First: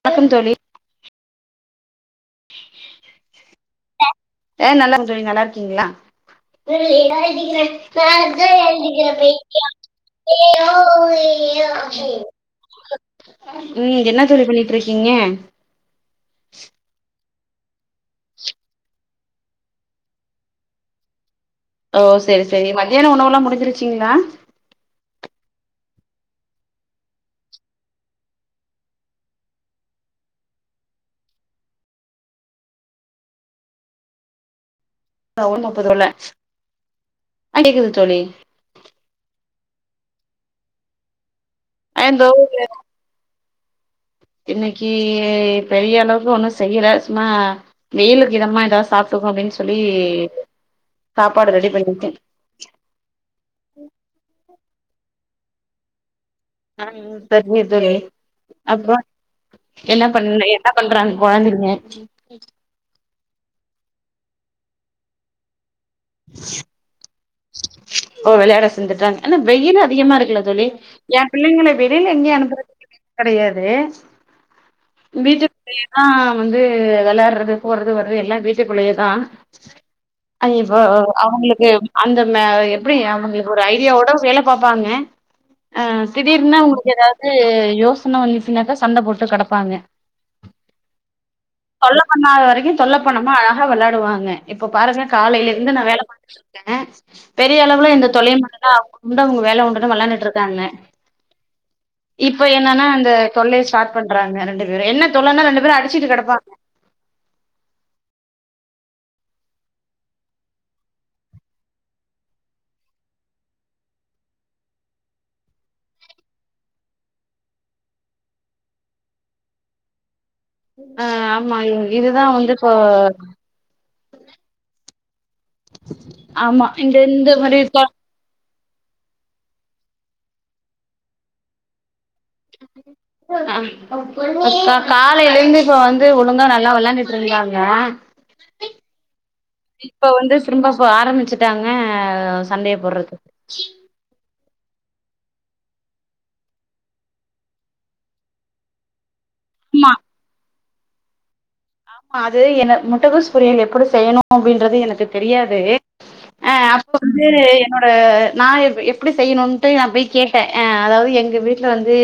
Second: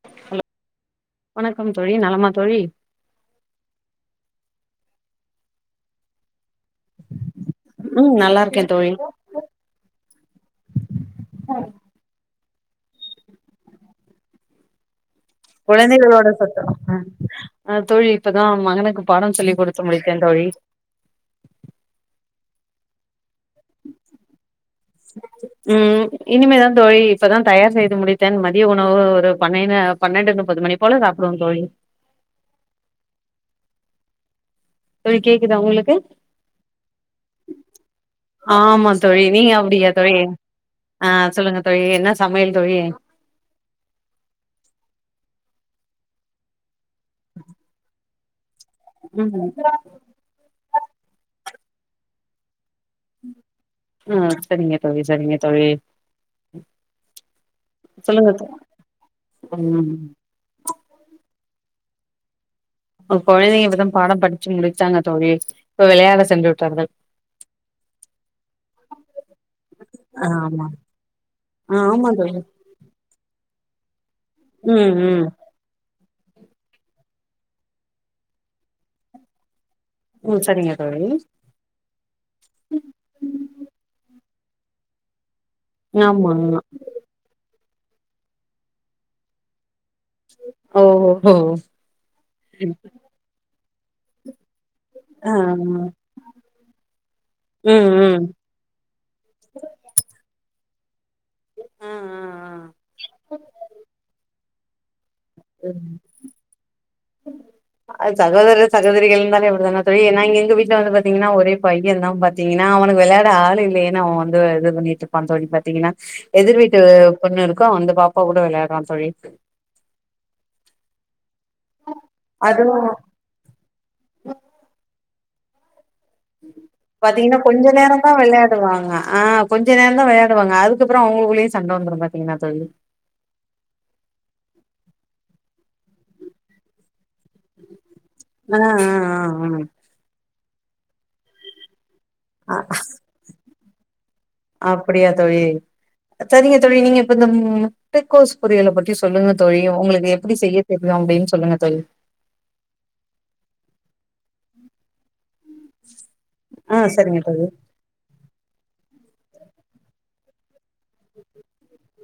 வணக்கம் தோழி வணக்கம் தோழி நலமா தோழி ஏ நல்லா இருகே தோழி நல்லா இருக்கீங்ளா டக்கிறன் ந ம் நல்லா இருக்கே தோழி அந்தக்க போய [unintelligible] உம் என்ன தோழி பண்ணிட்டு இருக்கீங்க கொழந்தைகளோட சத்தம் அ தோழி இப்பதா மகனுக்கு பாடோ சொல்லி கொடுத்து முடித்தேன் தோழி ஓ செரி செரி மத்தியான உணவெல்லா மு வந்துருச்சிங்ளா ம் இனிமேதா தோழி இப்பதா தயார் செய்து முடித்தேன் மதிய உணவு ஒரு பன்னென்னு பன்னென்டு நுப்பது மணி போல சாப்டுவோம் தோழி தோழி கேக்குதா ஒன் முப்பது உங்களுக்கு போல ஆ கேக்குது தோழி ஆமாந் தோழி நீங்க அப்டி தோழி ஆ சொல்லுங்க தோழி என்ன இந்த சமயல் தோழி இன்னைக்கு பெரிய அளவுக்கு ஒண்ணு செய்யல ம்மா வெயிலுக்கு இதமா சாப்ட்டுக்கோ ம் அப்டின்னு சொல்லி சாப்பாடு ரெடி வ [unintelligible] உம் சரிங்க தோழி சரிங்க தோழி ஆ சரிங்க தோழி சொல்லுங்க தோ அப்றோ ம் என்ன பண்ண என்ன பண்றாங்க கொழந்தைங்க [unintelligible] [unintelligible] இப்ப கொழந்தைங்க இப்பதா பாடம் படிச்சு முடிச்சாங்க தோழி இப்ப விளையாட சென்று விட்டார்கள் ஓ விளையாட சென்றுட்டாங்க ஆனா வெயில் அதிகமா இருக்குல்ல ஆமா தோழி ஏ பிள்ளைங்கள ஆமா வெளியில எங்கேயு அனுப்புறது கெடயாது உம் உம் ஆ வந்து வெளயாடுறது போறது வர்றது எல்லா வீட்டுக்குள்ளயேதா உம் அ சரிங்க இப்ப தோழி அவுங்களுக்கு உ [unintelligible] அந்த ம எப்டி அவுங்ளுக்கு ஒரு ஐடியாவோட வேலப் பாப்பாங்க ஆ ஆமா திடீர்னா அவுங்ளுக்கு ஏதாவுது யோசன வந்துச்சுனாக்கா சண்ட போட்டு கெடப்பாங்க ஓஹோ தொல்ல பண்ணாத வரைக்கும் தொல்ல பண்ணம நல்லா வேளாடுவாங்க இப்ப பாருங்க ஆ காலேல இங்க நா வேல பாத்துட்ருக்க பெரியளவுல ம் எந்த ம் தொல்லையு பண்ணல அவுங்க உண்டு அவுங்க வேல உண்டுன்னு வேளாண்டுட்டு இருக்காங்க இப்ப என்னன்னா அந்த தொல்லைய ஸ்டார்ட் பண்றாங்க ரெண்டு வேற என்னப் தொல்லன்னா ரெண்டு பேரும் அடிச்சுட்டு கெடப்பாங்க ஆ சகோதரர் சகோதரிகள்னாலே அப்டி தானே தோழி ஏன்னா இங்க எங்க வீட்ல வந்து பாத்தீங்கன்னா ஒரே பையன்ந்தா பாத்தீங்கன்னா அவனுக்கு விளையாட ஆள் இல்லயேன்னு அவன் வந்து இது பண்ணிட்டு இருப்பான் தோழி பாத்தீங்கன்னா எதிர் வீட்டு பொண்ணிருக்கும் அந்த பாப்பா கூட வேளையாடுவா தோழி அ அம் ஆமா இதுதா வந்து இப்போ அதுவு ஆமா இந்த இந்த பாத்தீங்கன்னா மாரி கொஞ்ச தொ நேரோந்தா வேளாட் டு வாங்க ஆ கொஞ்ச நேரோதா வேளாடுவாங்க அதுக்கப்றோ அவுங்களுக்குள்ளேய சண்ட வந்துரு பாத் ஆ இப்ப காத் இப்போ எழுந்து இப்போ வந்து ஒழுங்கா நல்லா வேளாண்டுட்டு இருந்தாங்க அ அ அ ஆ இப்ப வந்து திரும்ப இப்போ ஆரம்பிச்சிட்டாங்க ஆ சண்டைய போறதுக்கு கீழ் அப்டியா தோழி செரிங்க தோழி நீங்க இப்ப இந்த முட்ட கோஸ் பொரியல பத்தி சொல்லுங்க தோழி ஆமா உங்களுக்கு எப்டி செய்யத் [unintelligible] அப்டின்னு சொல்லுங்க தோழி ஆமா அது என்ன முட்டகோஸ் பொரியல் எப்டி செய்யணு அப்டின்றது எனக்குத் தெரியாது அ ஆ அப்போ சரிங்க வந்து தோழி என்னோட நா இப் எப் எப்டி செய்ணுன்டு நா பேய் கேட்ட அ அதாவது எங்க வீட்ல வந்து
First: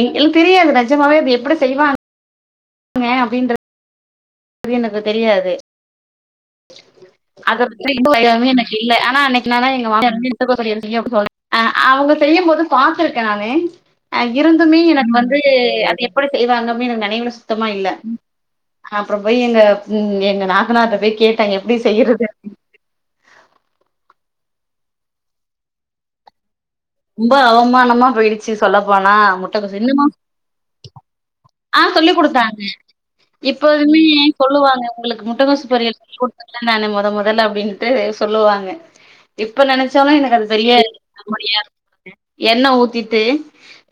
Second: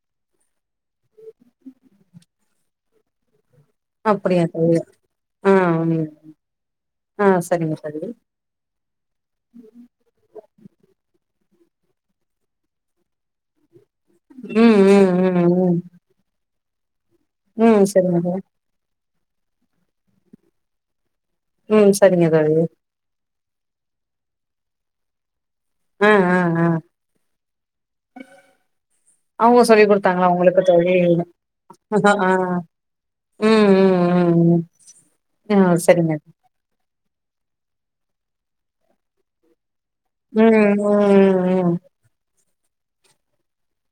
எங்களுக் தெரியாது நிஜமாவே அது எப்டி செய்வாங்க சொங்க அப்டின்ற அப்டியா அது தோழி எனக்கு தெரியாது ஆ ம் ஆ அத சரிங்க தோழி எனக்கு இல்ல ஆனா அன்னைக்கு நானா எங்க மாமியாரு [inaudible] அ அவங்க செய்யு போது பாத்துருக்கே நானு அ இருந்துமே ம் எனக்கு ம் வந்து ம் ம் அது எப்டி செய்வாங்க [inaudible] மேவுல சுத்தமா ம் இல்ல சரிங்க தோழி அ அப்புறோ போய் எங்க ம் எங்க நாத்தனர்ட்ட போய் கேட் நா எப்படி ம் செய்யறது சரிங்க தோழி அ அ அ ரொம்ப அவமானமா போயிடுச்சு சொல்லப்போனா அவங்க முட்டைக்கோசு சொல்லி இன்னமா குடுத்தாங்களா உங்களுக்கு தோழி ஆ சொல்லிக் ஆ கொடுத்தாங்க ம் இப்போதுமே ம் ம் ம் சொல்லுவாங்க உங்களுக்கு ஆ முட்டைக்கோசு பொரியல் சரிங்க சொல்லடுத்த நானே மொத மொதல்ல அப்டின்ட்டு சொல்லுவாங்க இப்ப நெனெச் ச்சாலு எனக்கு அது ம் தெரியா ம் ம் என்ன ஊத்திட்டு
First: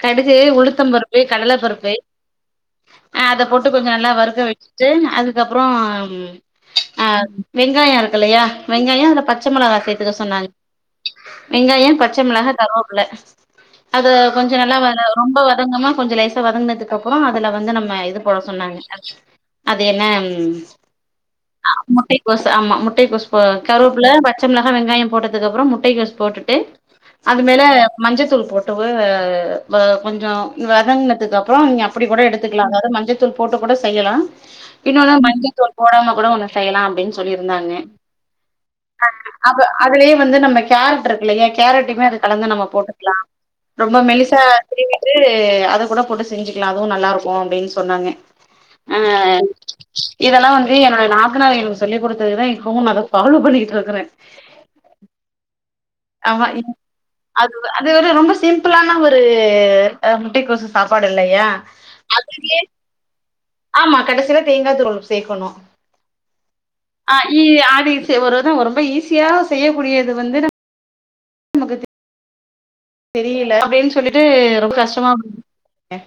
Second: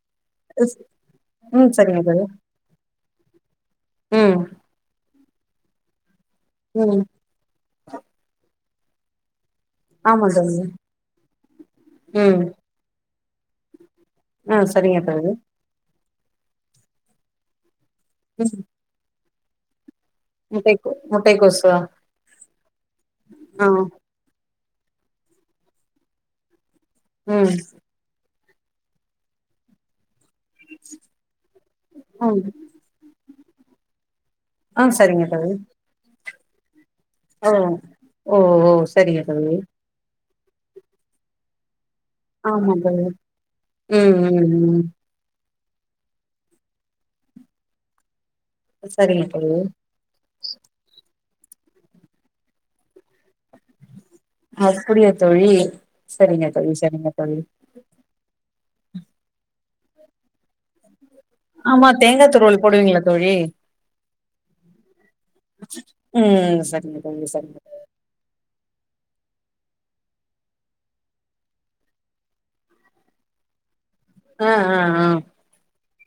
கடுகு ம் உளுத்தம் பருப்பு கடல ம் பருப்பு சரிங்க தோழி ஆ அத போட்டு டு கொஞ்சோ நல்லா ம் வருக வச்சட்டு அது அதுக்கப்புறோ அம் ம் ஆ வெங்காயோ இருக்குல்லையா வெங்காயோ அத பத் பச்ச மெளகா சேரத்துக்க ஆமா சொன்னாங்க தோழி வெங்காயோ பச்ச ம் மெளகா போக்குல அது கொஞ்சோ ஆ நல்லா வ சரிங்க தோழி ரொம்ப வதங்கமா கொஞ்சோ லேசா வதங்னது அப்புறோ அதுல வந்து நம் ம இது போட ம். சொன்னாங்க என்ன முட்டைக்கோ முட்டைக்கோசா முட்ட கோசு ஆமா முட்டை கொசு ஆ கருப்புல பச்சமள ஆ வெங்காயோ போட்டதுக்கு அப்புறோ முட்டைக்கோஸ் போட்டுட்டு அது ம் மேல மஞ்சத்தூள் போட் டுவு ம கொஞ்சோ வதங்கினதுக்கு அப்புறோ நீங்க அப்டி கூட ம் எடுத்துக்கலா அதாவது மஞ்ச தூள் போட்டு கூட செய்யலாம் ஆ இன்னும் ஒன்னு சரிங்க மஞ்ச தோழி தூள் போடாம கூட ஒன்னு செய்யலாம் அப்டின் ஓ சொல்லியிருந்தாங்க ஓ ஓ ஆ சரிங்க தோழி அப்ப அதுலயே வந்து நம்ம கேரட் இருக்கு இல்லைங்க கேரட் மே அது கலந்து நம்ம ஆமா தோழி போட்டுக்கலாம் ரொம்ப ம் மெலிசா ம் ம் திருவிட்டு அத கூட போட்டு செஞ்சுக்கலாம் அதுவும் நல்லா இருக்கும் அப்டின் சொன்னாங்க ஆ சரிங்க தோழி இதெல்லாம் வந்து என்னோட நாத் தனாரு எனக்கு சொல்லி கொடுத்ததுதான் இப்பவும் நா அத ஃபாலோ பண்ணிகிட்டு இருக்கறேன் அப்டியா தோழி ஆமா சரிங்க தோழி சரிங்க தோழி அது அது ரொம்ப சிம் இப்பலான ஒரு முட்டை கோசு சாப் சாப்பாடு இல்லையா ஆமா தேங்கா அதுலே துருவல் போடுவீங்களா தோழி ஆமா கடைசில தேங்கா துருவல் சேக்கணும் ம் சரிங்க ஆ தோழி இ சரிங்க அது ஒரு வருஷம் வரும் இப்ப ஈஸியா செய்யக்கூடியது வந்து நம் மக்கு தெ தெரியல அப்படின் சொல்லிட்டு ஆ ரொம்ப ஆ கஷ்டமா போச்சி ஏ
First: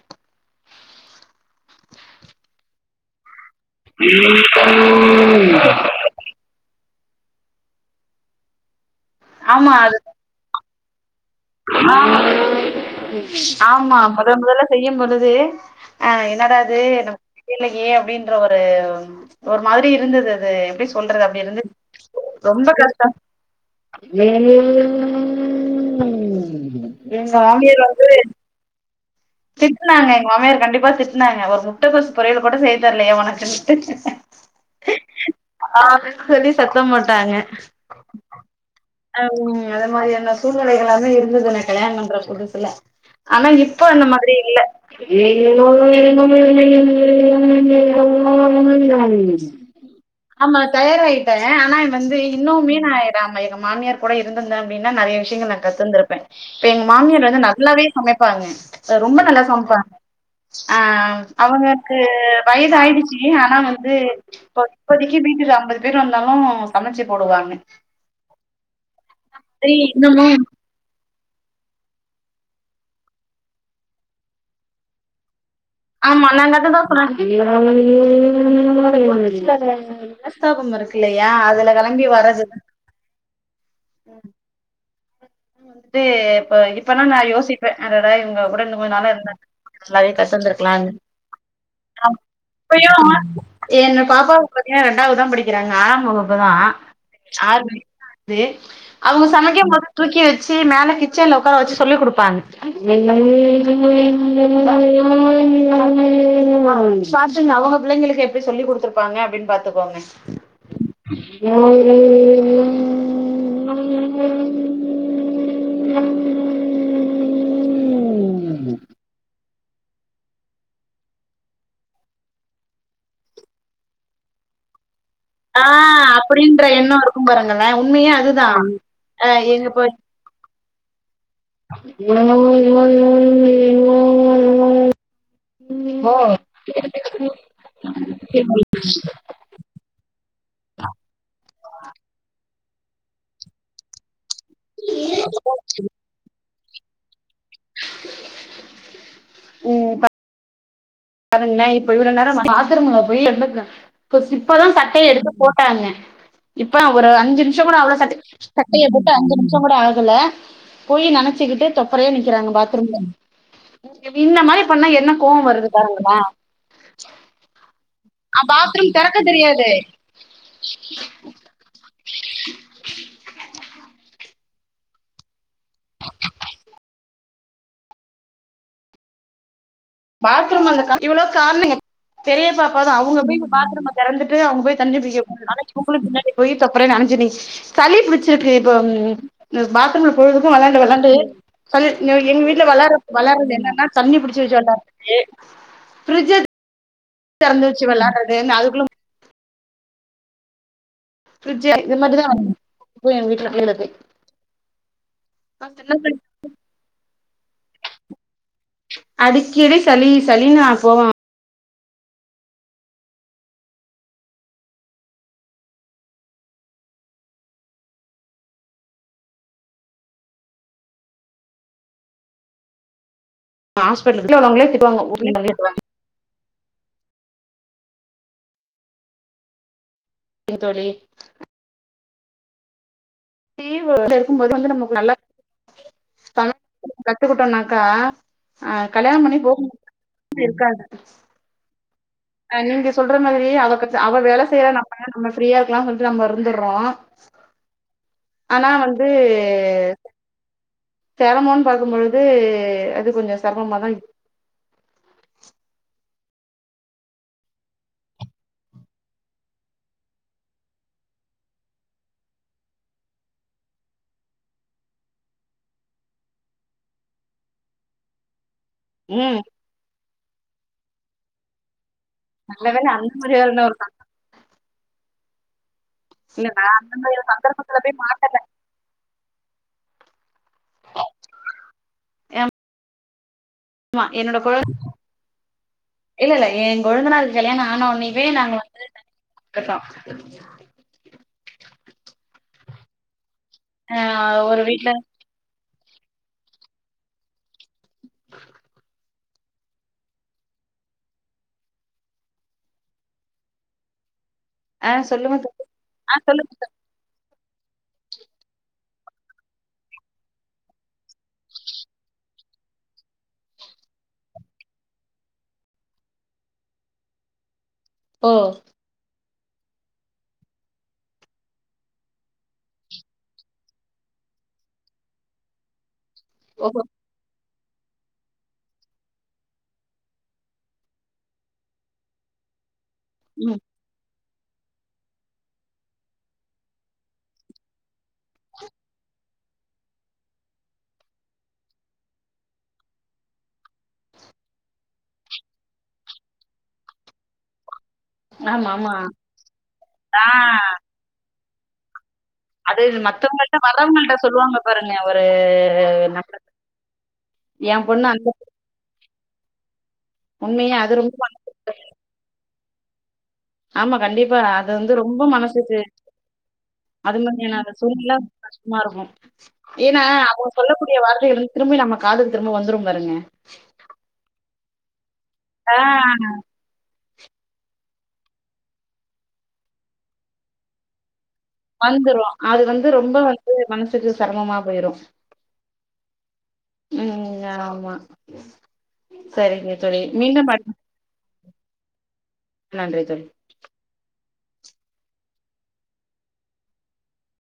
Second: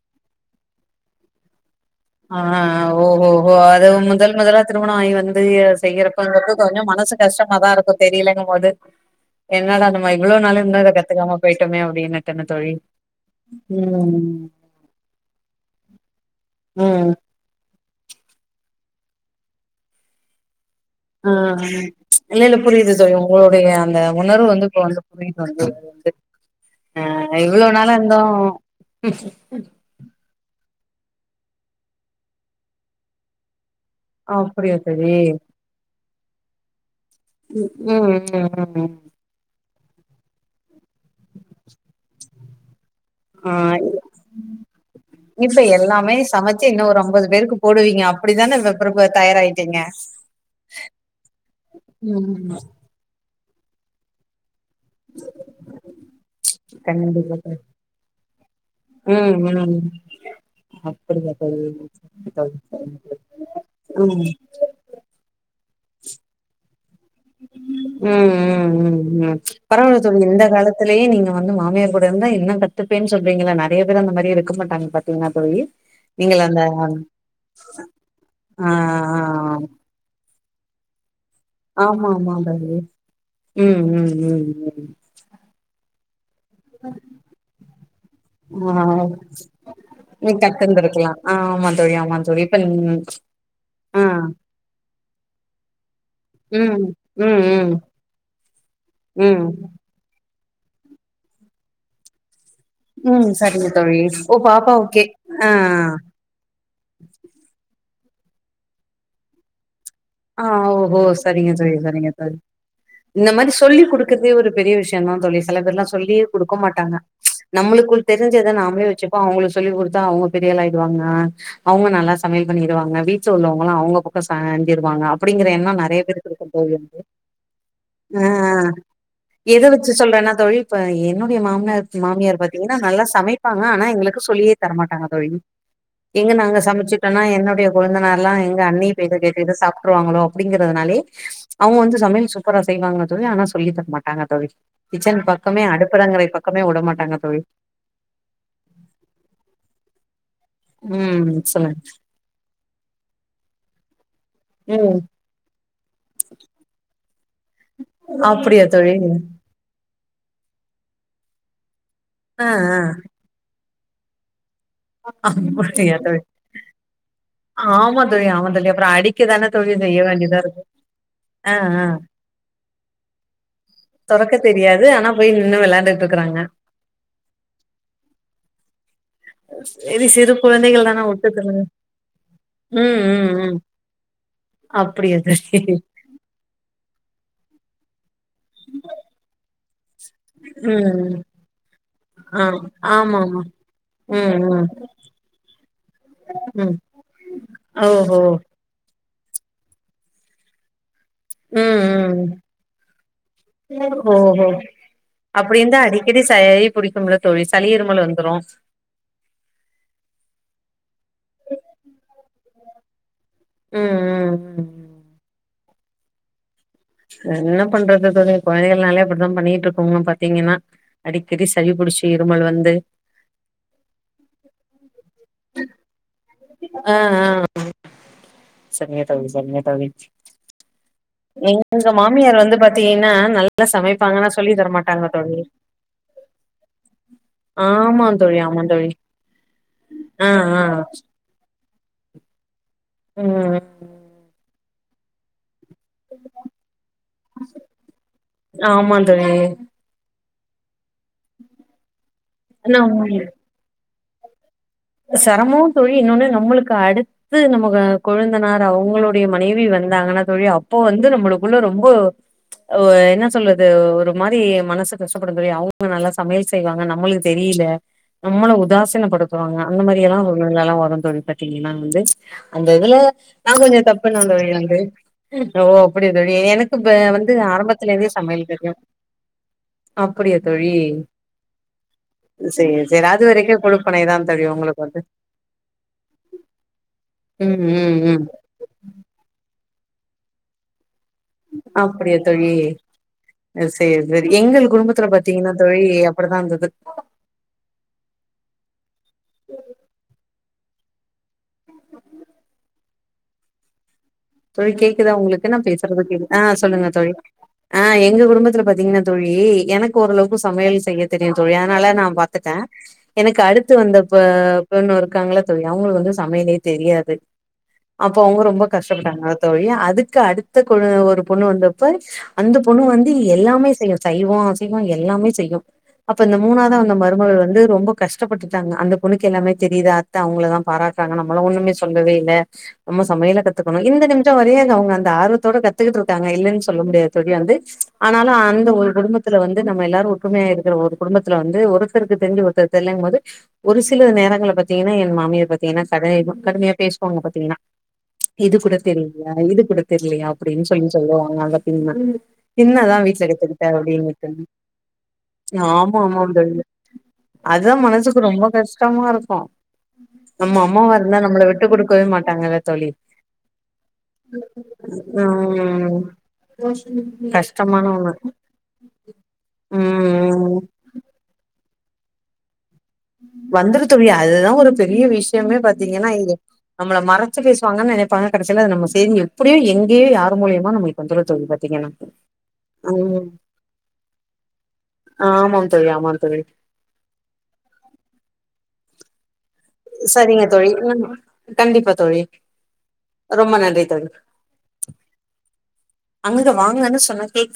ஆ ஆ ஆ ஓஹோ ஓ அது முதல் முதலா திருமணம் ஆகி வந்து செய்யறப்பங்கிறது கொஞ்சம் மன சு கஷ்டமா தா இருக்கும் தெரியலங்க போது ஆமா என்னடா அது நம்ம இவ்ளோ நாளு இருந்தும் அத ஆமா ஆமா மொத ம் மொதல்ல செய்யும்பொழுது ஆ என்னடா அது ம் நமக்கு தெரியலையே அப்டின்ற ஒரு ஒரு மாரி இருந்தது அது எப்டி சொல்றது ஆ ஆ அப்டி இருந்து ஆ ஆ இல்ல இல்ல ரொம்ப புரியுது தோழி கஷ்டம் உங்களுடைய அந்த உணர்வு வந்து இப்ப வந்து புரியுது வந்து ஆ இவ்ளோ நாள் இந்தும் திட்டனாங்க எங்க மாமியார் கண்டிப்பா ம்ப திட்டனாங்க ஒரு முட்ட கோசு பொறியல் கூட செய் தெரலையா ஒனக்கு ஆ புரியுது தோழி அப்டினு சொல்லி சத்தம் போட்டாங்க ம் ம் ம் ம் அ உம் அதே மாரி என்ன சூழ்னிலைகலா து இருந்ததுன கல்யானாபண்ற புதுசு இல்ல ஆனா ஆ இப்ப அந்த மாரி இல்ல இப்ப எல்லாமே சமைச்சு இன்னு ஒரு ஐம்பது பேருக்கு போடுவீங்க அப்டிதான இப்ப பிரிப்ப தயாராயிட்டீங்க ஆமா தயாராயிட்டே ஆனா வந்து இன்னு ம் மீன் ஆயிடா இப்ப மாமியார் கூட இருந்த அப்டின்னா நறைய விஷயங்கள் நா கத்துந்திருப்பே இப்ப எங்க மாமியார் கண்டிப்பா வந்து தோழி நல்லாவே சமைப்பாங்க ரொம்ப நல்லா ம் ம் சமைப்பாங்க ஆ அப்படியா தோழி அவங்களுக்கு வயது ஆயிடுச்சு ஆனா வந்து ம் இப்ப இப்போதைக்கு வீட்டுல ஐம்பது பேர் வந்தாலு சமைச்சு போடுவாங்க ம் ம் ம் ம் சரி பராவில்ல தோழி இன்னமு இந்த காலதுலயே நீங்க வந்து மாமியார் கூட இருந்தா என்ன கத்து பேன்னு சொல்றீங்களா நறைய பேர் அந்த மாரி இருக்கட்டங்க பாத்தீங்கன்னா தோழி ஆமா ந நீங்கள் அந்த அதுதா சொன்னே ஆ ஆ த்தா கொமர்ருக்கிலே ஆமா ஆமா மதினி ம் ம் ம் ம் இது இப்ப இப்பா நா யோசிப்பே அட அட இவங்க கூட ம் ஆ இன்ணுகொஞ்சநாள இருந்த நீ லைட்டந்துருக்கலா கத்துந்திருக்கலா ஆமா தோழி ஆமா தோழி இப்ப அப்பயு ம் என்ன ஆ பாப்பாவ பத்தினா ரெண்டாவதுதா படிக்கிறாங்க ஆறா வகுப்புதா ம் ம் ஆறு ம் மணி அவங்க ம் சமைக்கும் போது குடுக்கி வச்சு மேல கிச்சன்ல உக்கார வச்சு சொல்லி கொடுப்பாங்க ம் சரிங்க தோழி ஓ பாப்பா ஓகே ஆ சாப்டுங்க அவங்க பிள்ளைங்களுகு எப்டி சொல்லி குடுத்ருப்பாங்க அப்டின்னு பாத்துக்கோங்க ஆ ஓஹோ சரிங்க சரி சரிங்க சரி இந்த மாதிரி சொல்லி் கொடுக்கறதே ஒரு பெரிய விஷய என்ன சொல்லி சில பேர்லா சொல்லியே கொடுக்க மாட்டாங்க நம்மளுக்குள் தெரிஞ்சத நாமலே வச்சுப்போ அவங்க உங்ளுக் சொல்லிக் கொடுத்தா அவுங்க பெரிய ஆளாயிடுவாங்க அவுங்க நல்லா சமையல் பண்ணிடுவாங்க வீட்ல உள்ளவங்களலா அவுங்க பக்கம் சாஞ் இருவாங்க ஆ அப்டின்ற எண்ணோ இருக்கும் பாருங்களே உண்மயே ஆ அதுதா அ எங்க போயி அப்ப என் என்னுடைய மாமனார் மாமியார் பாாரத்தீங்கன்னா நல்லா சமைப்பாங்க ஆனா எங்களுக்கு சொல்லியே தரமாட்டாங்க தோழி எங்க ம் நாங்க சமைச்சுட்டோனா என்னுடைய கொழந்தனார்லா எங்க அண்ணி [unintelligible] எதோ சாப்ருவாங்களோ அப்படிங்கிறனாலே அவுங்க வந்து சமையல் சூப் சூப்பரா செய்வாங்க தோழி ஆனா சொல்லி தரமாட்டாங்க தோழி கிச்சன் பக்கமே அடுப்பரங்கரை பக்கமே பக்கமே வுடமாட்டாங்க தோழி ம் ப ம் பாருங்ளே சொல்லுங்க இப்ப இவ்ள நேரம் பாத்ரூம்ல போய் [unintelligible] இப்பதா ம் சட்டயெடுத்து போட்டாங்க இப்பதா ஒரு அஞ்சு நிமிஷ கூட ஆவுல சட்ட அப்படியா சட்டய தோழி போட்டு அஞ்சு நிமிஷ கூட ஆக ல போய் நெனச்சிகிட்டு தொப்ரையா ஆ நிக்கிறாங்க ஆ பாத்ரூம்ல எப்டி இந்த மாரி பண்ணா என்ன கோவ வருது டியா பாருங்களா தோழி ஆமா தோழி ஆமா தோழி அப்புறொ அடிக்கதானே தெரியாது தோழி செய்ய வேண்டிதா இருக்கு ஆ ஆ க்க தெரியாது ஆனா போய் நின்னு வெளாண்டுட்ருக்குறாங்க பாத்ரூம் அந்த க இவ்வளோ காரண எங்க பெரிய பாப்பாதா ம் அவுங்க ம் போய் இந்த ம் பாத்ரூம தெறந்துட்டு அவுங்க போய் தண்ணி அப்படியா புடிக்க தோழி போனனால இவுங்களு பின்னாடி போயி தொப்பரயா நனஞ்சு நி சளி புடிச் சுருக்கு இப்ப பாத் ரும்ல பொழுதுக்கு வெளாண்டு வெளாண்டு ம் எங்க ஆ வீட்ல வெளாற ஆமா ஆமா வெளாறது என்னனா தண்ணி ம் பிடிச்சு வச்சு ம் வெளாற து ஃப்ரிட்ஜ ம் தெறந்து வச்சு ஓஹோ வெளாறது இந்த அதுக்குள்ளும் ஃப்ரிட்ஜ் இது மாரிதா ம் எங்க வீட்ல ம் ஓஹோ அப்டி இருந்தா பிள்ளைகளுக்கு அடிக்கடி சளி பிடிக்கும்ல தோழி சளி இருமல் வந்துரு அடிக்கடி சளி சளினு ஆ போவா ம் ம் ம் ம் என்ன பண்றது தோழி கொழந்தைகள்னாலெ அப்டிதா பண்ணிட்ருக்குங்க பாத்தீங்கன்னா அடிக்கடி சளிபுடிச்சு இருமல் வந்து ஹாஸ்பிட்டல்ல அவுங்ளே திட்டுவாங்க [unintelligible] ஆ ஆ ஆ சரிங்க தோழி சரிங்க தோழி எ தோழி எங்க மாமியார் வந்து பாத்தீகன்னா [unintelligible] இருக்கும்போது வந்து நமக்கு நல்ல சமைக்க கத்துக்கிட்டோனாக்கா ஆமா தோழி ஆமா அ தோழி கல்யாணம் பண்ணி ஆ போகும்போது ஆ இருக்காது அ நீங்க சொல்ற மாதிரியே ம் அவக்கத்து அவ வேல செய்றா நம் பாருங்க நம்ம ஃப்ரியா கல்யாணம் பண்ட்டு நம்ம இருந்துர்றோ ஆனா ஆமா வந்து தோழி செரமோன்னு பாக்கும்பொழுது அது கொஞ்சோ செரமமாதா இரு அ செரமோ தோழி இன்னொன்னு நம்மளுக்கு அடுத்து நம்ம ஆ கொழுந்தனார் அவங்களுடைய மனைவி வந்தாங்கன்னா தோழி அப்போ வந்து நம்மளுக்குள்ள ரொம்ப ஆ என்ன சொல்றது ஒரு மாரி மனசு கஷ்டப்படுந் தோழி அவங்க நல்லா சமையல் செய்வாங்க நம்மளுக்கு தெரியல நம்மள உ ம் தாசினப்படுத்துவாங்க அப்டி எல்லா ஒன்னொன்னல்லா வரு தோழி பிரச்சன எல்லா வந்து அந்த நல்ல வேல இதுல மாரி நா ஆளுங்க கொஞ்சோ இருக்காங்க தப்புன்னா தோழி வந்து ம் அப்றோ அப்படியா தோழி இல்ல நா எனக்கு இப்ப அந்த மாரி வந்து சந்தர்ப்பத்துல ஆரம்பத்துல போய் இருந்தே சமையல் தெரியு அ ப்படியா தோழி மாட் சேரி சேரி அ அது வரைக்கு குடுப்பனைதான் கொழுந் இல்ல இல்ல ஏன் கொழுந்தனாருக்கு ம் கல்யாணோ ம் ம் ஆனவுட்னயவே நாங்க வந்து தனி [inaudible] போய்ட்டோ அப்பிடியா தோழி ஆ செய்யறது ஒரு எங்கள் வீட்ல குடும்பத்துல பாத்தீங்கன்னா தோழி அப்பிடிதா இருந்துது ம் தோழி ஆ கேக்குதா சொல்லுங்க தோ உங்களுக்கு நா பேசுறது கேக்கு ஆ சொல்லுங்க தோழி ஆ எங்க குடும்பத்துல பாத்தீங்கன்னா தோழி எனக்கு ஓரளவுக்கு சமையல் செய்ய தெரியு தோழி அதனால நா பாத்துட்டே எனக்கு அடுத்து வந்த பொ பொண்ணு இருக்காங்கல்ல தோழி அவங்களுக்கு வந்து சமையலே தெரியாது அப்போ அவங்க ரொம்ப கஷ் ஆமா தோழி அதுக்கு அடுத்த கொழு ஒரு பொண்ணு வந்தப்ப அந்த பொண்ணு வந்து எல்லாமே செய்யு சைவோ அசைவோ எல்லாமே செய்யு அப்ப அந்த மூணாவதா வந்த மருமக வந்து ரொம்ப கஷ்டப்பட்டுட்டாங்க அந்த பொண்ணுக்கு எல்லாமே தெரியுது அத்த அவங்களதா பாராட்டுறாங்க நம்மள ஒண்ணுமே சொல்லவே இல்ல நம்ம சமயல் ம் த்துக்கணு இந்த நிமி ஷோ வரையு அங்க அவங்க அந்த ஆர்வத்தோட கத்துக்கிட்ருக்காங்க இல்லன்னு சொல்ல முடியாது தோழி வந்து ஆனாலு அந்த ஒரு குடும்பத் துல வந்து நம்ம எல்லாரு ஒற்றுமையா இருக்கிற ஒரு குடும்பத்துல வந்து ஒருத்தருக்கு தெரிஞ்சு ஒருத்தருக்கு தெர்லைங்கும் போது ஒரு சில நேரங்கல்ல பாத்தீங்கன்னா என் மாமியார் பாத்தீங்கன்னா கடு இமு கடுமையா பேசுவாங்க பாத்தீங்கன்னா இது ஆமா கூட ஆமா தெரிலையா இது கூட ஆ தெரிலையா அப்டின்னு சொல்லி சொல்லுவாங்க அந்த சின்ன அது சின்னவதா வீட்ல மத்தவங்கள்ட்ட கெத்துன்ட்டு அப்டின்னு வர்றவங்கள்ட்ட சொல்லி சொல்லுவாங்க பாருங்க ஒரு ஆமா நம்ம ஆமாந் தோழி அதா என் பொண்ணு மனசுக்கு அந்த ரொம்ப கஷ்டமா இரு க்கு நம்ம உண்மையா அம்மாவா அது இருந்தா ரொம்ப நம்மள விட்டு குடுக்கவே மாட்டாங்கல்ல தோழி ஆமா கண்டிப்பா அது வந்து ரொம்ப மனசுக்கு ம் அது மாரியான கஷ்டமான ஒண்ணு சூழ்நிலைல கஷ்டமா இருக்கு ஏன்னா அவங்க ம் சொல்லக்கூடிய வார்த்தைகள் வந் திரும்பி நம்ம காதுக்கு திரும்ப வந்துரும் பாருங்க வந்துரு தோழி அதுதா ஒரு பெரிய விஷ் யமே ஆ பாத்தீங்கன்னா இது நம்மள மற ச்சு பேசுவாங்கன்னு நெனைப்பாங்க கடைசில அது நம்ம செய்தி எப்படியு எங்கயோ யார் மூலியமாது நம்மளுக்கு வந்துரு தோழி பாத்தீங்கன்னா வந்துரு அது வந்து ரொம்ப ம் வந்து மனசுக்கு செரமமா போயிரு ஆமாம் தோழி ஆமாம் தோழி ம் ஆமா ம் சரிங்க தோழி ம் கண்டிப்பா தோழி நன்றி தோழி ரொம்ப நன்றி தோழி அங்கதா வாங்கன்னு சொன்னா கேக்குறி